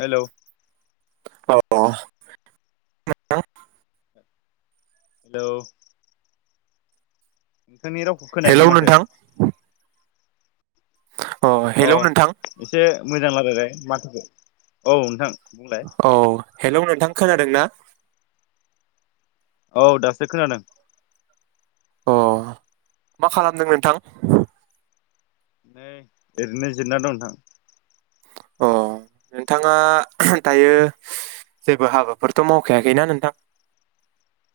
Hello औ [unintelligible] hello नोंथांनि रावखो हेलौ खोनायाखैनो माथो। नोंथां अ हेलौ नोंथां एसे मोजां रायलायलाय माथोखो औ नोंथां। बुंलाय औ हेलौ नोंथां। खोनादोंना? औ दासो खोनादों। अ मा खालामदों नोंथां? नै ओरैनो जिरना दं नोंथां। अ नोंथाङा दायो जेबो हाबाफोरथ' मावखायाखैना नोंथां?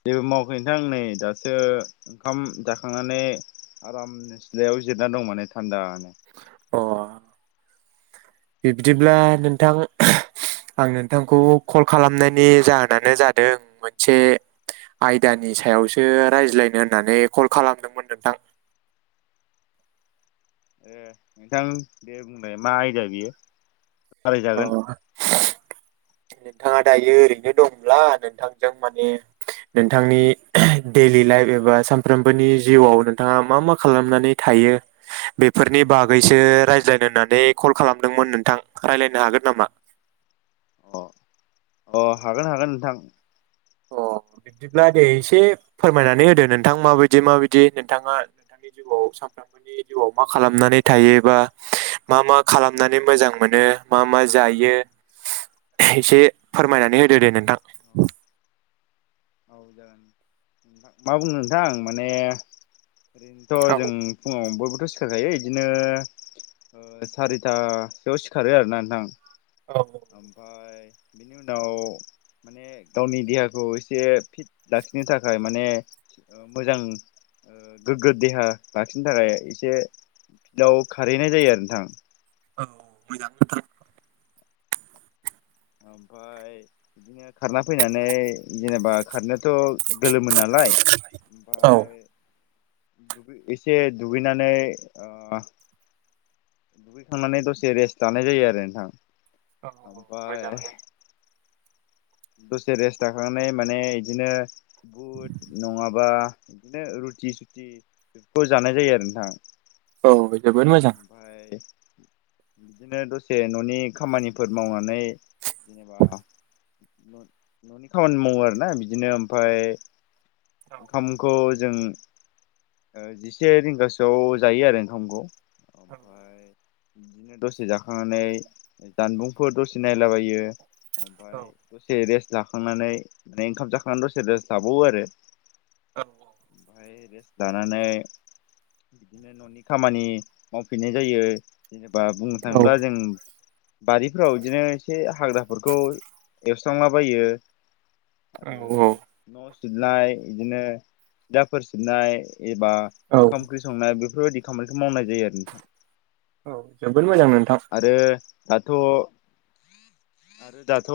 जेबो मावखै नोंथां नै दासो ओंखाम जाखांनानै आरामनो सिलायाव जिरायना दं माने थान्दा नो। अ बिब्दिब्ला नोंथां आं नोंथांखौ कल खालामनायनि जाहोनानो जादों मोनसे आयदानि सायावसो रायज्लायनो होननानै कल खालामदोंमोन नोंथां। ए नोंथां दे बुंलाय मा आयदा बियो? अ सावरायजागोन नोंथाङा दायो ओरैनो दंब्ला नोंथांजों माने नोंथांनि डैलि लाइफ एबा सानफ्रोमबोनि जिउआव नोंथाङा मा मा खालामनानै थायो बेफोरनि बागैसो रायज्लायनो होननानै कल खालामदोंमोन नोंथां। रायलायनो हागोन नामा? अ अ हागोन हागोन नोंथां। अ बिब्दिब्ला दे एसे फोरमायनानै होदो नोंथां माबायदि माबायदि नोंथाङा नोंथांनि जिउआव सानफ्रोमबोनि जिउआव मा खालामनानै थायो बा मा मा खालामनानै मोजां मोनो मा मा जायो एसे फोरमायनानै होदो दे नोंथां। अ औ जागोन मा बुंनो नोंथां माने ओरैनोथ औ जों फुङाव बयबोथ सिखारखायो इदिनो ओ सारिथासोआव सिखारो आरोना नोंथां। औ ओमफाय- बेनि उनाव माने गावनि देहाखौ ए- एसे फिट लाखिनो थाखाय माने मोजां ओ गोग्गो देहा लाखिनो थाखाय एसे फिल्दआव खारहैनाय जायो आरो नोंथां। औ मोजां। [unintelligible] ओमफाय बिदिनो खारना फैनानै जेनेबा खारनायाथ गोलोमो नालाय औ ओमफाय एसे दुगैनानै ओ दुगैखांनानै दसे रेस्ट लानाय जायो आरो नोंथां। औ ओमफाय मोजाङानो दसे रेस्ट लाखांनाय माने इदिनो बुट नङाबा बिदिनो रुटि सुथि बेफोरखौ जानाय जायो आरो नोंथां। औ जोबोद मोजां ओमफाय बिदिनो दसे न'नि खामानिफोर मावनानै जेनेबा न'नि खामानि मावो आरोना बिदिनो ओमफाय औ ओखामखौ ज जों ओ जिसे रिंगासोआव जायो आरो ओंखामखौ। औ ओमफाय बिदिनो दसे जाखांनानै जानबुंफोर दसे नायलाबायो ओमफाय औ दसे रेस्ट जाखांनानै माने ओंखाम जाखांनानै दसे रेस लाबावो आरो। औ ओमफाय रेस्ट लानानै बिदिनो न'नि खामानि मावफिन्नाय जायो। जेनो बा बुंनो थाङोल्बा जों बारिफोराव इदिनो एसे हाग्राफोरखौ एवस्रांलाबायो। औ आरो न'स सिबनाय इदिनो दाखोर सिबनाय एबा ओंखाम ओंख्रि संनाया बे बेफोरबायदि खामानिखौ मावनाय जायो आरो नोंथां। औ जोबोद मोजां नोंथां। आरो दाथ' आरो दाथ'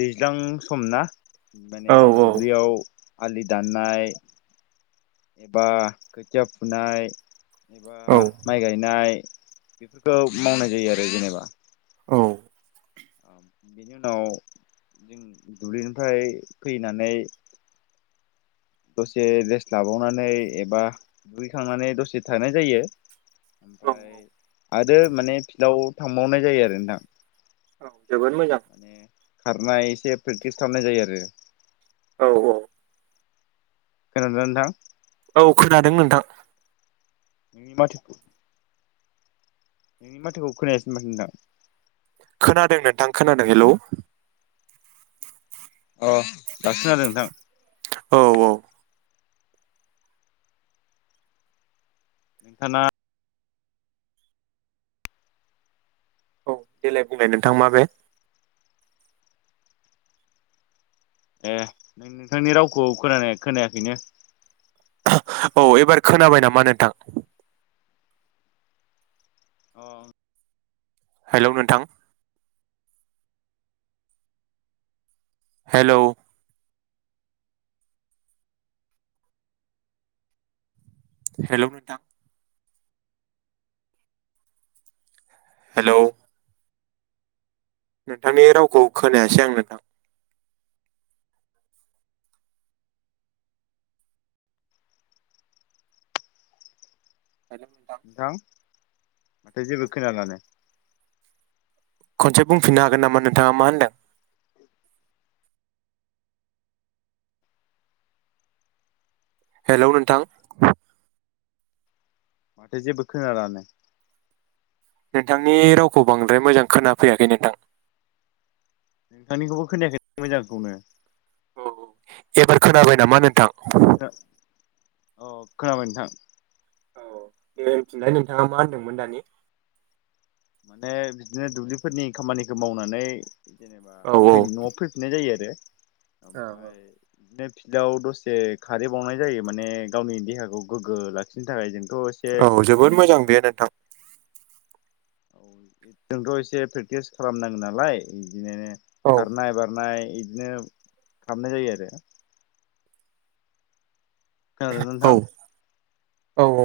दैज्लां सम ना औ माने दुब्लियाव आलि दाननाय एबा खोथिया फुनाय एबा औ माइ गायनाय बेफोरखौ मावनाय जायो आरो जेनोबा। औ। उम बेनि उनाव जों दुब्लिनिफ्राय फैनानै दसे रेस्ट लाबावनानै एबा दुगैखांनानै दसे थानाय जायो। ओमफाय आरो माने फिल्डाव थांबावनाय जायो आरो नोंथां। औ। जोबोद मोजां। माने खारनाय एसे प्रेक्टिस खालामनाय जायो आरो। औ औ। खोनादों ना नोंथां? औ खोनादों नोंथां नोंनि माथौखौ। नोंनि माथोखौ खोनायासै माथो नोंथां? खोनादों नोंथां खोनादों हेल'। अ- दासो जादों नोंथां। औ औ साना औ देलाय बुंलाय नोंथां माबे? ए नों-नोंथांनि रावखौ खोनानाय-खोनायाखैनो। औ एबार खोनाबाय नामा नोंथां? अ हेलौ नोंथां। हेलौ हेल' नोंथां हेलौ नोंथांनि रावखौ खोनायासै आं नोंथां। नोंथां। माथो जेबो खोनालानो। खनसे बुंफिननो हागोन नामा नोंथाङा मा होनदों? हेलौ नोंथां। माथो जेबो खोनालानो। नोंथांनि रावखौ बांद्राय मोजां खोनाफैयाखै नोंथां। नोंथांनिखौबो खोनायाखै मोजांखौनो। अ एबार खोनाबाय नामा नोंथां? गा [inaudible] अ खोनाबाय नोंथां। औ देलाय नोंथाङा मा होनदोंमोन दानि? माने बिदिनो दुब्लिफोरनि खामानिखौ मावनानै। जेनेबा औ फै न'आव फैफिननाय जायो आरो औ ओमफाय [unintelligible] सिल्था आव दसे खारै बावनाय जायो माने गावनि देहाखौ गोग्गो लाखिनो थाखाय जों। औ जोबोद मोजां बे नोंथां। औ जोंथ' एसे प्रेक्टिस खालामनांगो नालाय। बिदिनो औ खारनाय बारनाय। इदिनोब खामनाय जायो आरो। खोनादों ना नोंथां? औ औ।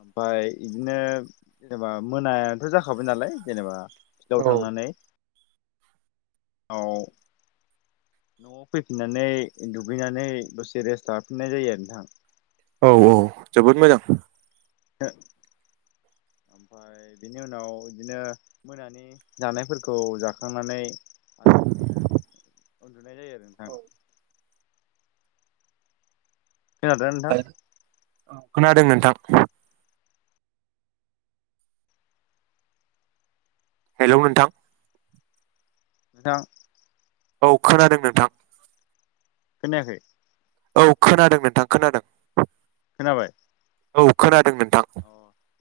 ओमफाय इदिनो जेनेबा मोनायाथ' जाखाबाय नालाय जेनेबा। फिलाव थांनानै। औ न'आव फैफिननानै दुगैनानै दसे रेस्ट लाफिननाय जायो आरो नोंथां। औ औ जोबोद मोजां। ओ- ओमफाय बिनि उनाव बिदिनो मोनानि जानायफोरखौ जाखांनानै आरामनो उन। नुनाय जायो आरो ओनथां। खोनादोंना नोंथां? औ खोनादों नोंथां। [inaudible] हेलौ नोंथां नोंथान औ खोनादों नोंथां। खोनायाखै औ खोनादों नोंथां खोनादों। खोनाबाय औ खोनादोंमोन थां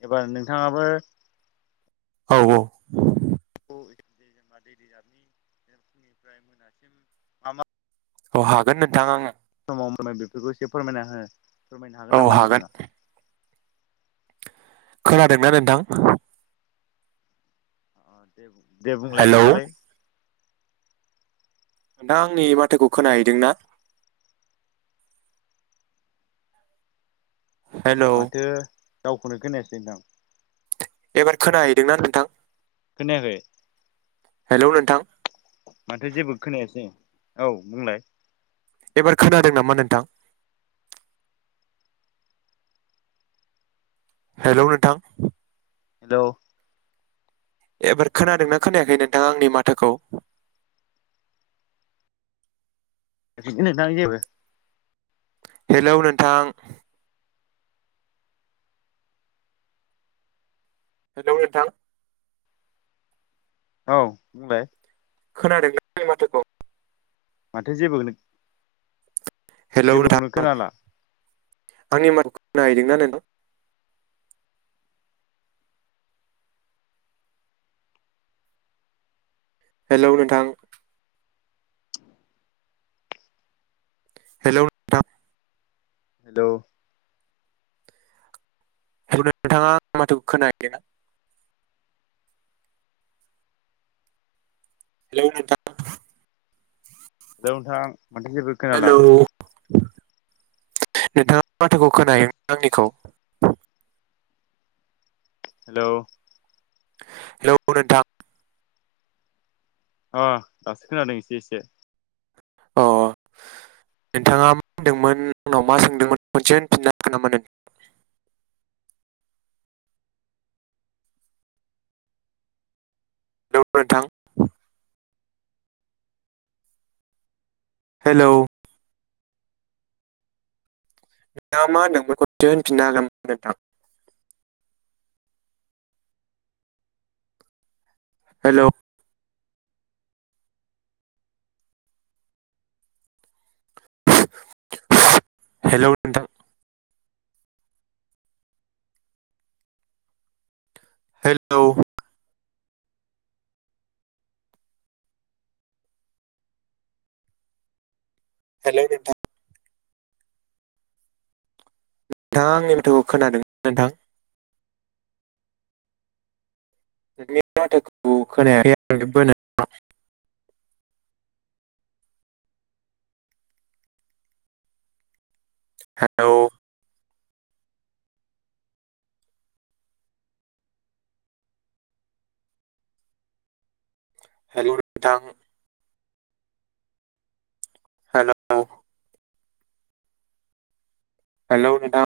एबार नोंथांङाबो औ औ। जे जेनबा दै रिजाबनि जेन फुंनिफ्राय मोनासिम मा मा औ हागोन नोंथां आंङो। बम होनाय बेफोरबो एसे फोरमायना हो। फोरमायनो हागोन नामा नोंथांङा? खोनादोंना नोंथां? दे बुं दे बुंलाय हेलौ खोन्थालाय। ओनथांङा आंनि माथोखौ खोनाहैदों ना? माथो रावखौनो खोनायासै हनथां एबार खोनाहैदोंना नोंथां? खोनायाखै। हेलौ नोंथां। माथो जेबो खोनायासै औ बुंलाय। एबार खोनादों नामा नोंथां? हेलौ नोंथां हेलौ एबार खोनादोंना खोनायाखै नोंथांङा आंनि माथोखौ? [unintelligible] हेलौ नोंथां हेलौ नोंथां औ बुंलाय। खोनादों ना आंनि माथोखौ? माथो जेबोखोनो हेलौ [inaudible] आंनि मा [inaudible] खोनाहैदों ना नोंथां? हेलौ नोंथां हेलौ [inaudible] थां हेलौ [inaudible] नोंथाङा माथो खोनाहैदों ना? हेलौ [inaudible] हेलौ नोंथां माथो जेबो खोनाला। नोंथांङा माथोखौ खोनायो आंनिखौ? हेलौ। हेलौ नोंथां। अ दासो खोनादों एसे एसे। अ नोंथाङा [inaudible] दोंमोन आंनाव मा सोंदोंमोन खनसे होनफिनना [inaudible] हेलौ नोंथां। हेलौ। नों मा होनदोंमोन खनसे होनफिनना हागोन नामा नोंथां? हेलौ। हेलौ नोंथां। हेलौ। हेलौ नोंथां। नोंथाङा आंनि माथोखौ खोनादों ना नोंथां? नोंनि माथोखौ खोनायाखै [unintelligible] हेलौ। हेलौ नोंथां। हेलौ। हेलौ नोंथां।